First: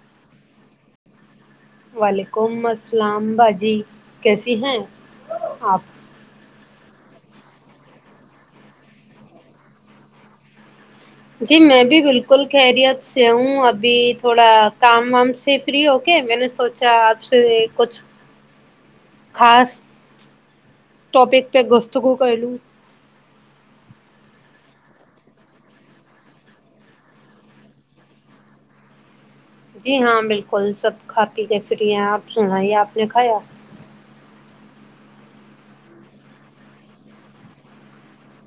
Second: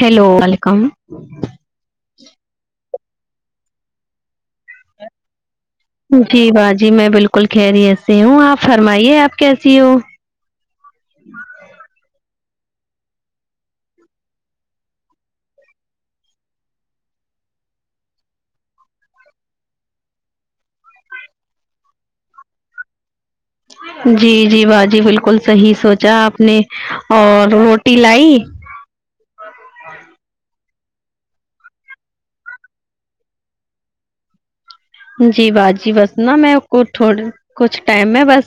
hello وعلیکم وعلیکم السلام باجی کیسی ہیں آپ جی باجی میں بالکل خیریت سے ہوں آپ فرمائیے آپ کیسی ہو جی میں بھی بالکل خیریت سے ہوں ابھی تھوڑا کام وام سے فری ہو کے میں نے سوچ چا آپ سے کچھ خاص ٹوپک پے گفتگو کرلوں جی جی باجی بالکل صحیح سوچا آپ نے اور روٹی لائی جی ہاں بالکل سب کھاتی ہے فری ہیں آپ سنایے آپ نے کھایا جی باجی بس نا میں آپکو ٹھوڑ کچھ ٹائم میں بس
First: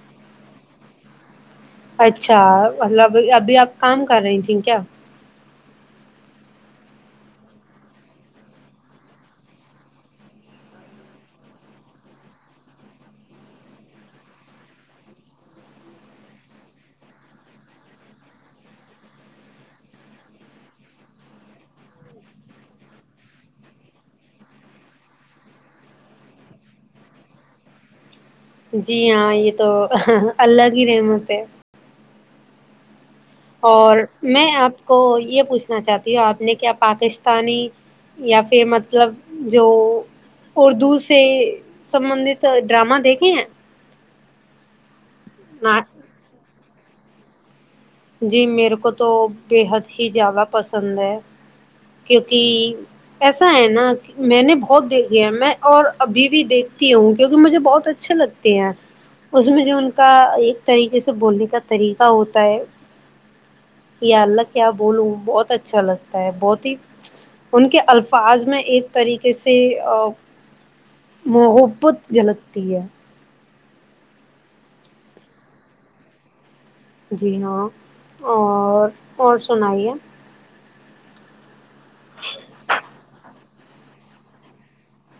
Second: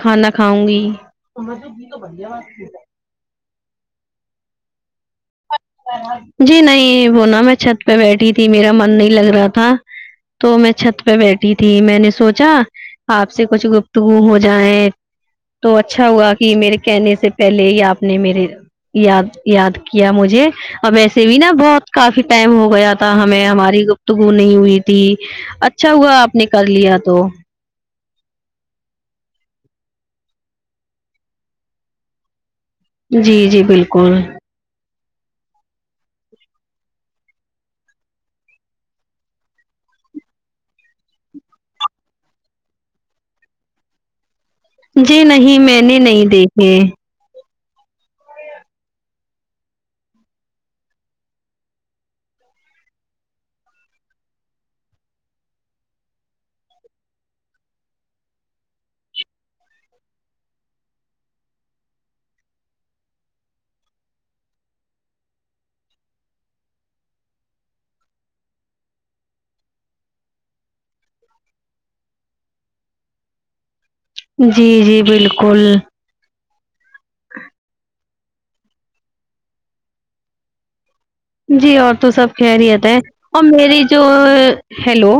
کھانا کھاؤں گی اچھا مطلب ابھی آپ کام کر رہی تھی کیا جی نہیں وہ نا میں چھت پے بیٹھی تھی میرا من نہیں لگ رہا تھا تو میں چھت پے بیٹھی تھی میں نے سوچا آپ سے کچھ گفتگو ہو جائے تو اچھا ہوا کی میرے کہنے سے پہلے ہی آپ نے میرے یاد یاد کیا مجھے اب ایسے بھی نا بہت کافی ٹائم ہو گیا تھا ہمیں ہماری گفتگو نہیں ہوئی تھی اچھا ہوا آپ نے کر لیا تو جی ہاں یے تو اللہ کی رحمت ہے جی جی اور بالکل میں آپ کو یے پوچھنا چاہتی ہوں آپ نے کیا پاکستانی یا پھر مطلب جو اردو سے سبندت ڈرامہ دیکھے ہیں جی نہیں نا میں نے نہیں دیکھے جی میرے کو تو بےحد ہی زیادہ پسند ہے کیونکی ایسا ہے نا کی میں نے بہت دیکھ لیا میں اور ابھی بھی دیکھتی ہوں کیونکی مجھے بہت اچھے لگ تے ہیں اس میں جو ان کا ایک طریقے سے بولنے کا طریقہ ہوتا ہے یااللہ کیا بولوں بہت اچھا لگتا ہے بہت ہی ان کے الفاظ میں ایک طریقے سے آ محبت جھلکتی ہے جی جی بالکل جی ہاں اور اور سنائیے جی اور تو سب خیریت ہے اور میری جو ہیلو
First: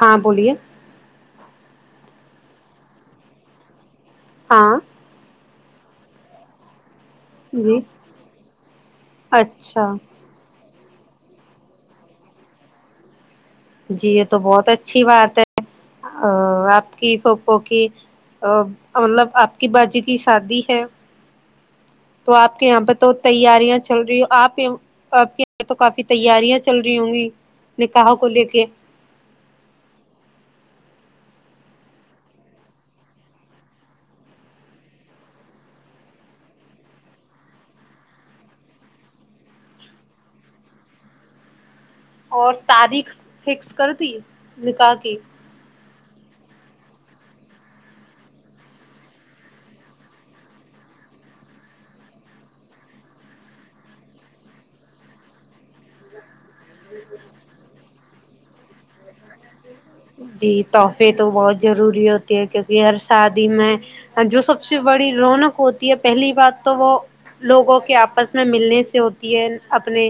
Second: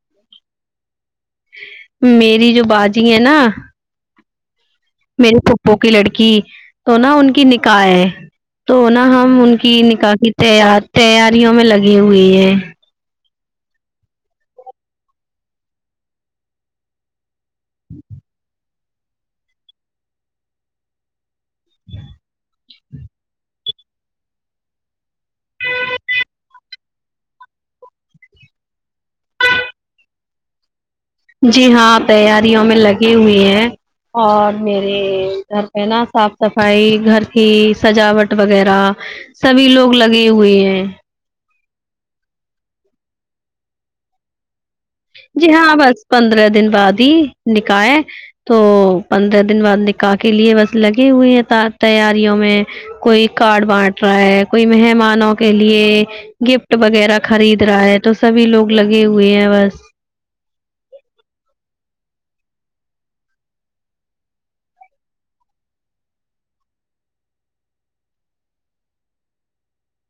ہاں بولیے میری جو باجی ہے نا ہاں میری پھپھو کی لڑکی تو نا ان کی جی نکاح ہے تو نا ہم ان کی اچھا نکاح تیا تیاریوں میں لگے ہوے ہے جی یے تو بہت اچھی بات ہے آ آپ کی فو پھو کی مطلب آپ کی باجی کی شادی ہے جی تو آپ کے یہاں پہ تو تیاریاں چل رہی ہیں آپ آپ کے یہاں تو کافی تیاریاں چل رہی ہوں گی نکاح کو لے کے جی ہاں تیاریوں میں لگی ہوئی ہیں اور میرے گھر پہ نا صاف صفائی گھر کی سجاوٹ وغیرہ سبھی لوگ لگے ہوئے ہیں اور تاریخ فکس کر دی نکاح کی جی ہاں بس پندرہ دن بعد ہی نکاح ہے تو پندرہ دن بعد نکا ح کے لیے بس لگے ہوئے ہیں تا تیاریوں میں کوئی کارڈ بانٹ رہا ہے کوئی مہمانوں کے لیے گفٹ تو وغیرہ خرید رہا ہے تو سبھی لوگ لگے ہوئے ہیں بس جی تحفے تو بہت ضروری ہوتے ہے کیونکہ ہر شادی میں جو سب سے بڑی رونق ہوتی ہے پہلی بات تو وہ لوگوں کے آپس میں ملنے سے ہوتی ہے اپنے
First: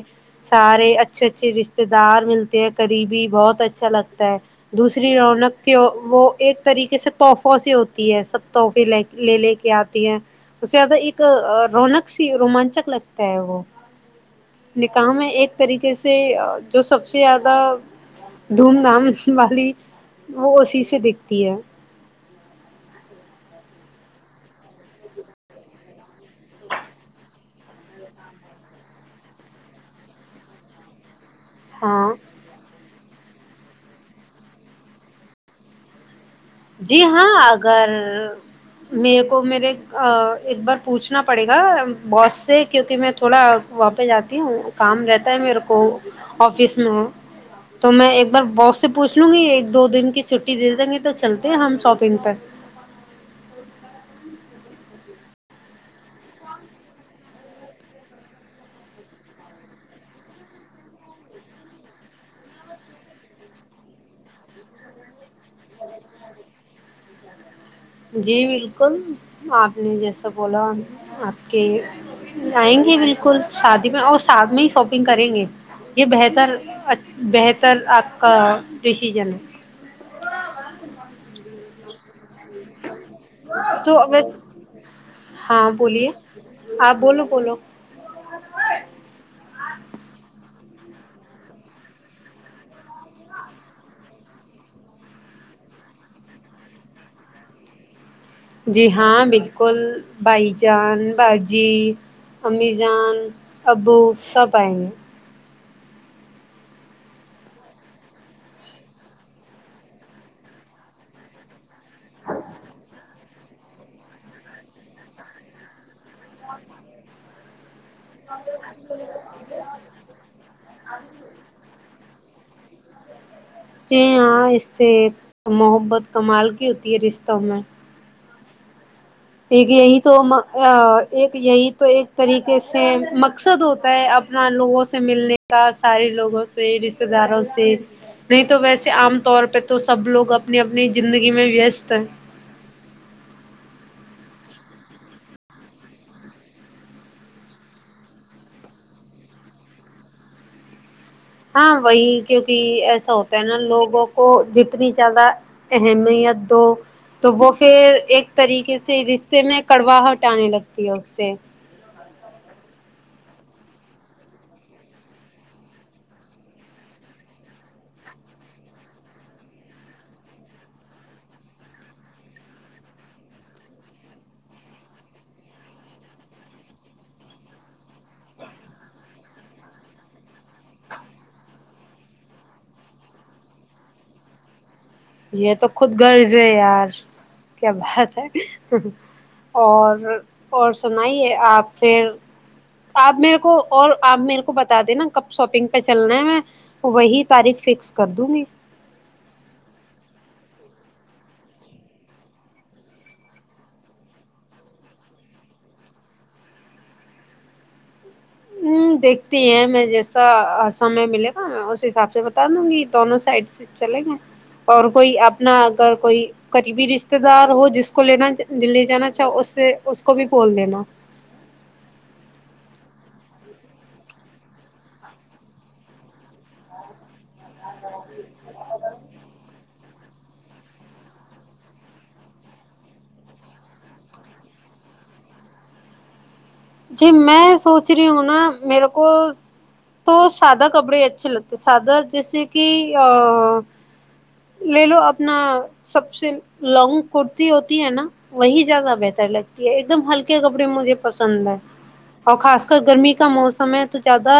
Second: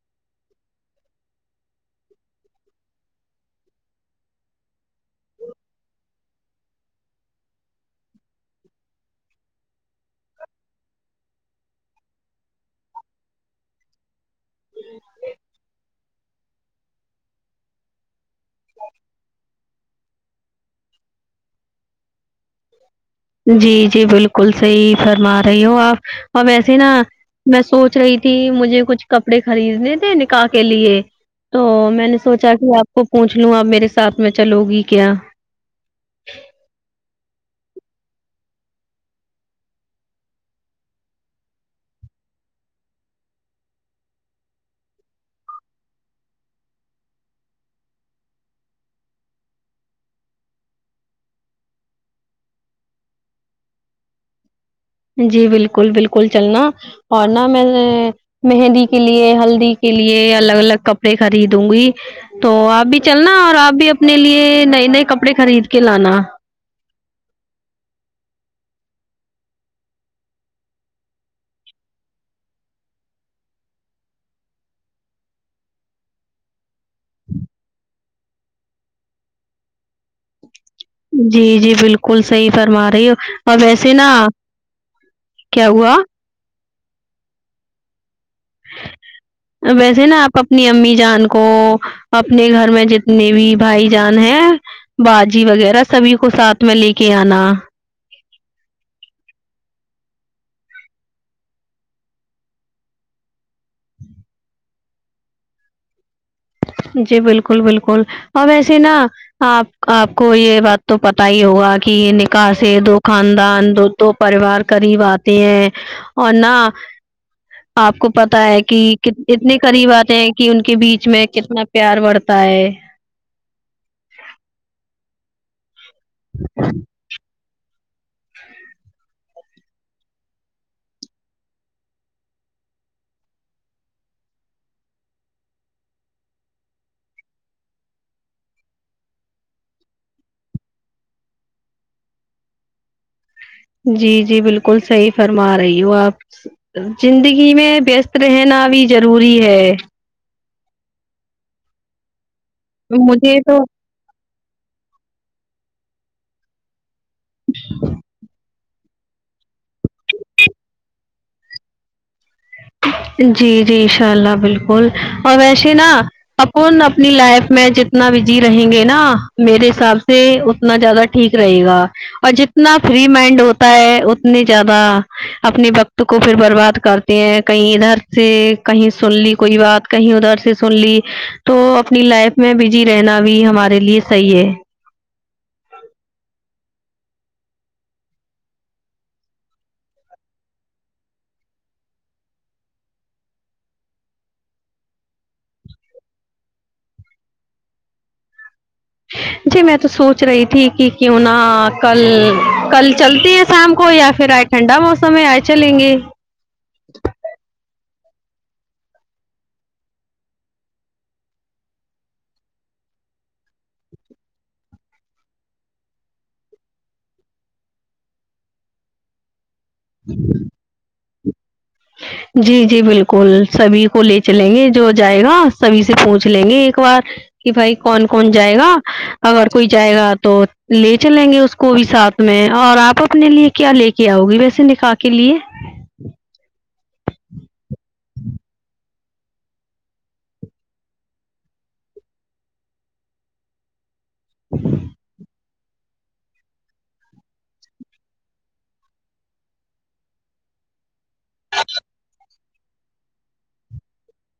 سارے اچھے اچھے رشتے دار ملتے ہیں قریبی بہت اچھا لگتا ہے دوسری رونق کے وہ ایک طریقے سے تحفوں سے ہوتی ہے سب تحفے لے کے لے لے کے آتی ہیں اس زیادہ ایک رونق سی رومانچک لگتا ہے وہ نکاح میں ایک طریقے سے جو سب سے زیادہ دھوم دھام والی وہ اسی سے دیکھتی ہے جی جی بالکل صحیح فرما رہی ہو آپ اور ویسے نا میں سوچ رہی تھی مجھے کچھ کپڑے خریدنے تھے نکاح کے لیے تو میں ہاں نے سوچا کہ آپ کو پوچھ لوں آپ میرے ساتھ میں چلو گی کیا جی ہاں اگر میرے کو میرے ا ایک بار پوچھنا پڑے گا باس سے کیونکہ میں تھوڑا واں جاتی ہوں کام رہتا ہے میرے کو آفس میں تو میں ایک بار باس سے پوچھ لوں گی ایک دو دن کی چھٹی دے دیں گے تو چلتے ہیں ہم شاپنگ پہ جی بالکل بالکل چلنا اور نا میں نے مہندی کے لیے ہلدی کے لیے الگ الگ کپڑے خریدوں گی تو آپ بھی چلنا اور آپ بھی اپنے لیے نئے نئے کپڑے خرید کے لانا جی بالکل آپ نے جیسا بولا آپ کے آئیں گے بالکل شادی میں اور ساتھ میں ہی شاپنگ کریں گے یہ بہتر اچ بہتر آپ کا ڈسیزن ہے جی جی بال کل صحیح فرما رہی ہو اور ویسے تو نا بس کیا ہاں ہوا بولیے اپ بولو بولو [unintelligible] ویسے نا آپ اپنی امی جان کو اپنے گھر میں جتنے بھی بھائی جان ہیں باجی وغیرہ سبھی کو ساتھ میں لے کے آنا جی ہاں بالکل بھائی جان باجی امی جان ابو سب آئیں گے جی بالکل بالکل اور ویسیے نا آپ آپ کو یہ بات تو پتا ہی ہوگا کہ یہ نکاح سے دو خاندان دو دو پریوار قریب آتے ہیں اور نہ آپ کو پتا ہے کی یہ کت اتنے قریب آتے ہیں کی ان کے بیچ میں کتنا پیار بڑھتا ہے جی ہاں اس سے محبت کمال کی ہوتی ہے رشتوں میں ایک یہی تو ایک یہی تو ایک طریقے سے مقصد ہوتا ہے اب نا لوگوں سے ملنے کا سارے لوگوں سے رشتے داروں سے نہیں تو ویسے عام طور پے تو سب لوگ اپنی اپنی زندگی میں ویست ہیں جی جی بالکل صحیح فرما رہی ہو آپ زندگی میں وست رہنا بھی ضروری ہے ہاں وہی کیونکی ایسا ہوتا مجھے ہے نا تو لوگوں کو جتنی زیادہ اہمیت دو تو وہ پھر ایک طریقے سے رشتے میں کڑواہاہٹ آنے لگتی ہے اس سے جی جی ان شاء اللہ بالکل اور ویسے نا اپن اپنی لائف میں جتنا بزی رہیں گے نا میرے حساب سے ات تنا زیادہ ٹھیک رہے گا اور جتنا فری مائنڈ ہوتا ہے اتنی زیادہ اپنی وقت کو پھر برباد کرتے ہیں کہیں ادھر سے کہیں سن لی کوئی بات کہیں ادھر سے سن لی تو اپنی لائف میں بجی رہنا بھی ہمارے لیے صحیح ہے یے تو خود غرض ہے یار کیا بات ہے اور اور سنائیے آپ پھر آپ میرے کو اور آپ میرے کو بتا دینا کب شاپنگ پے چلنا ہے میں وہی تاریخ فکس کر دوں گی جی میں تو سوچ رہی تھی کی کیوں نہ کل کل چلتی ہے شام کو یا پھر ٹھڈا موسم ہے آج چلے گے دیکھتی ہیں میں جیسا سمے ملے گا میں اس حساب سے بتا دوں گی دونوں سائڈس چلیں گے اور کوئی اپنا اگر کوئی قریبی رشتے دار ہو جس کو لینا دل لے جانا چاہ اس سے اس کو بھی بول دینا جی جی بالکل سبھی کو لے چلیں گے جو جائے گا سبھی سے پوچھ لیں گے ایک بار کی بھائی کون کون جائے گا اگر کوئی جائے گا تو لے چلیں گے اس کو بھی ساتھ میں اور آپ اپنے لیے کیا لے کے آؤ گی ویسے نکا کے لیے جی میں سوچ رہی ہوں نا میرے کو تو سادہ کپڑے اچھے لگتے سادہ جیسے کی آ لے لو اپنا سب سے لانگ کرتی ہوتی ہے نا وہی زیادہ بہتر لگتی ہے ایک دم ہلکے کپڑے مجھے پسند ہے اور خاص کر گرمی کا موسم ہے تو زیادہ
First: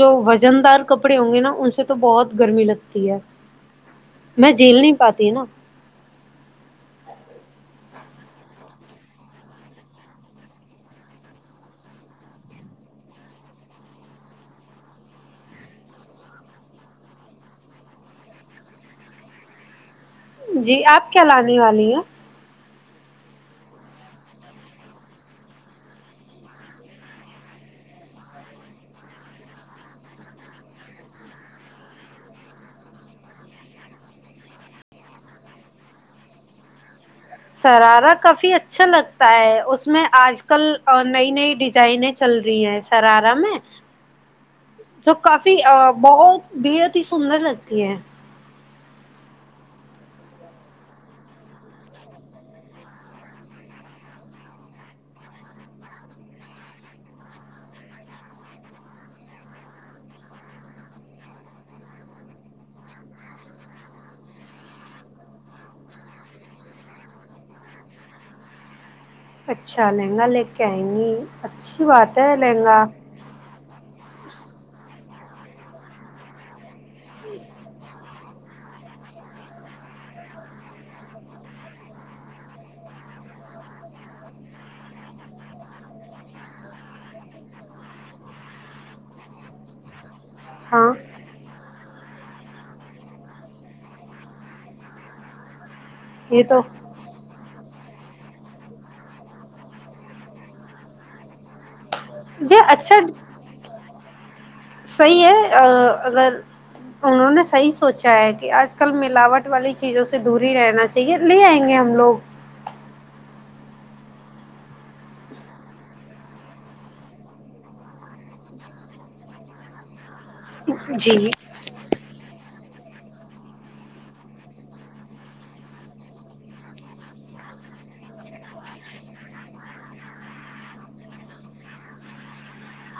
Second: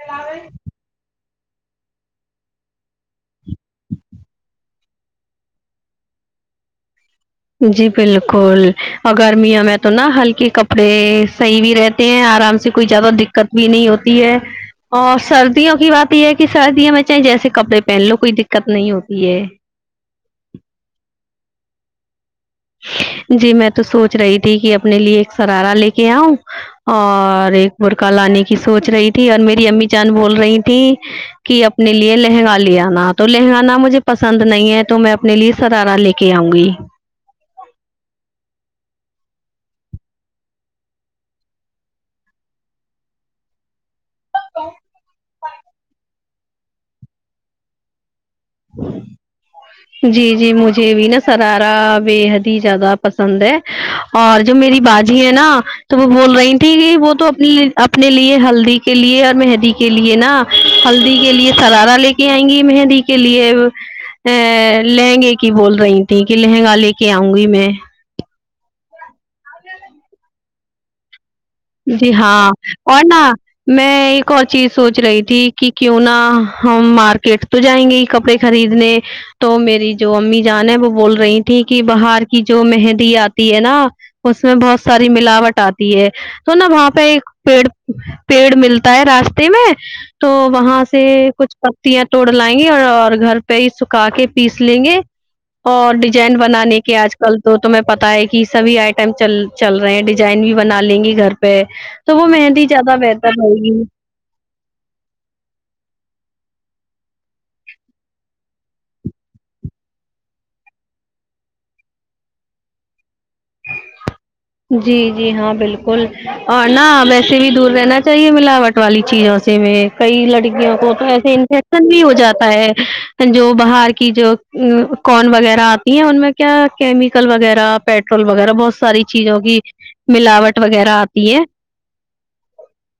جو وزن دار کپڑے ہوں گے نا ان سے تو بہت گرمی لگتی ہے میں جیل نہیں پاتی ہے نا جی بالکل اگرمیاں میں تو نہا ہلکے کپڑے صحیح بھی رہتے آرام سے کوئی زیادہ دقت بھی نہیں ہوتی ہے اور سردیوں کی بات یے ہے کی سردیوں میں چاہ جیسے کپڑے پہن لو کوئی دقت نہیں ہوتی ہے جی آپ کیا لانے والی ہیں جی میں تو سوچ رہی تھی کی اپنے لیے ایک سرارا لے کے آؤں اور ایک برقہ لانے کی سوچ رہی تھی اور میری امی جان بول رہی تھی کی اپنے لیے لہنگا لے آنا تو لہنگانا مجھے پسند نہیں ہے تو میں اپنے لیے شرارا لے کے آؤں گی شرارا کافی اچھا لگتا ہے اس میں آج کل نئی نئی ڈیزائنے چل رہی ہیں شرارا میں جو کافی بہت بےحد ہی سندر لگتی ہے جی جی مجھے بھی نا سرارا بےحد ہی زیادہ پسند ہے اور جو میری باجی ہے نا تو وہ بول رہی تھی وہ تو اپنی اپنے لیے ہلدی کے لیے اور مہندی کے لیے نا ہلدی کے لیے سرارا لے کے آئیں گی مہندی کے لیے ا لہنگے کی بول رہی تھیں کہ لہنگا لے کے آؤں گی میں اچھا لہنگا لے کے آئیں گی اچھی جی بات ہے ہاں لہنگا اور نا میں ایک اور چیز سوچ رہی تھی کہ کیوں نہ ہم مارکیٹ تو جائیں گے کپڑے خریدنے تو میری جو امی جان ہے وہ بول رہی تھی کہ باہر کی جو مہندی آتی ہے نا اس میں بہت ساری ملاوٹ آتی ہے تو نا وہاں پہ ایک پیڑ پیڑ ملتا ہے راستے میں تو وہاں ہاں سے کچھ پٹ یاں توڑ لائیں گے اور اور گھر پہ ہی سکھا کے پیس لیں گے اور جین یہ تو بنانے کے آج کل تو تمہیں پتہ ہے کہ سبھی آئٹمل چل رہے ہیں ڈیزائن بھی بنا لیں گی گھر پہ تو وہ یہ مہنندی اچھا زیادہ بہتر رہئے گی صحیح ہے اگر انہوں نے صحیح سوچا ہے کہ آج کل ملاوٹ والی چیزوں سے دور ہی رہنا ٹھیک ہے لے آئیں گے ہم لوگ جی جی ہاں بالکل اور نا ویسے بھی دور رہنا چاہیے ملاوٹ والی چیزوں سے میں کئی لڑکیوں کو تو جی ایسے ان سے بھی ہو جاتا ہے جو باہر کی جو کون وغیرہ اتی ہے ان میں کیا کیمیکل وغیرہ پیٹرول وغیرہ بہت ساری چیزوں کی ملاوٹ وغیرہ آتی ہے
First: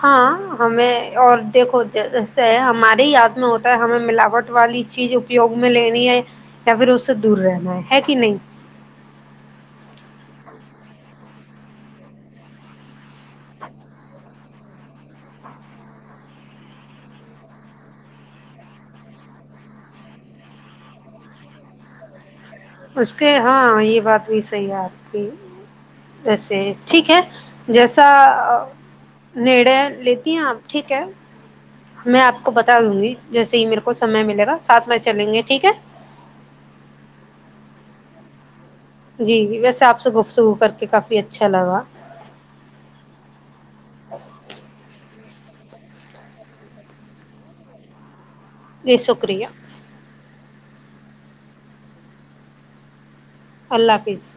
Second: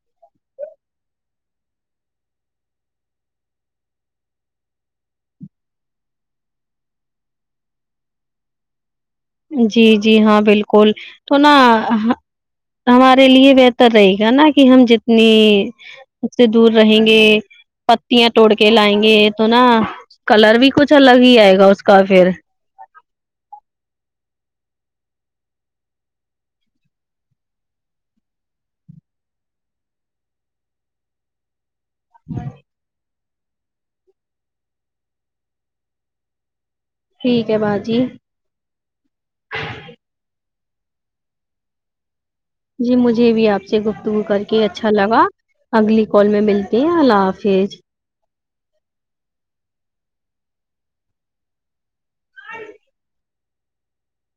ہاں ہمیں اور دیکھو جسے ہمارے ہی یاد میں ہوتا ہے ہمیں ملاوٹ والی چیز اپیوگ میں لینی ہے یا پھر اس سے دور رہنا ہے کہ نہیں جی جی ہاں بالکل تو نہ ہمارے لیے بہتر رہے گا نا کہ ہم جتنی اس سے دور رہیں گے پتیاں توڑ کے لائیں گے یہ تو نا کلر بھی کچھ الگ ہی آئے گا اس کا پھر اس کے ہاں یہ بات بھی صحیح ہے آپ کی ویسے ٹھیک ہے جیسا نڑے لیتی ہیں آپ ٹھیک ہے میں آپ کو بتا دوں گی جیسے ہی میرے کو سمے ملے گا ساتھ میں چلیں گے ٹھیک ہے ٹھیک ہے باجی جی ویسے آپ سے گفتگو کر کے کافی اچھا لگا جی مجھے بھی آپ سے گفتگو کر کے اچھا لگا اگلی کال میں ملتی ہیں اللہ حافظ جی شکریہ اللہ حافظ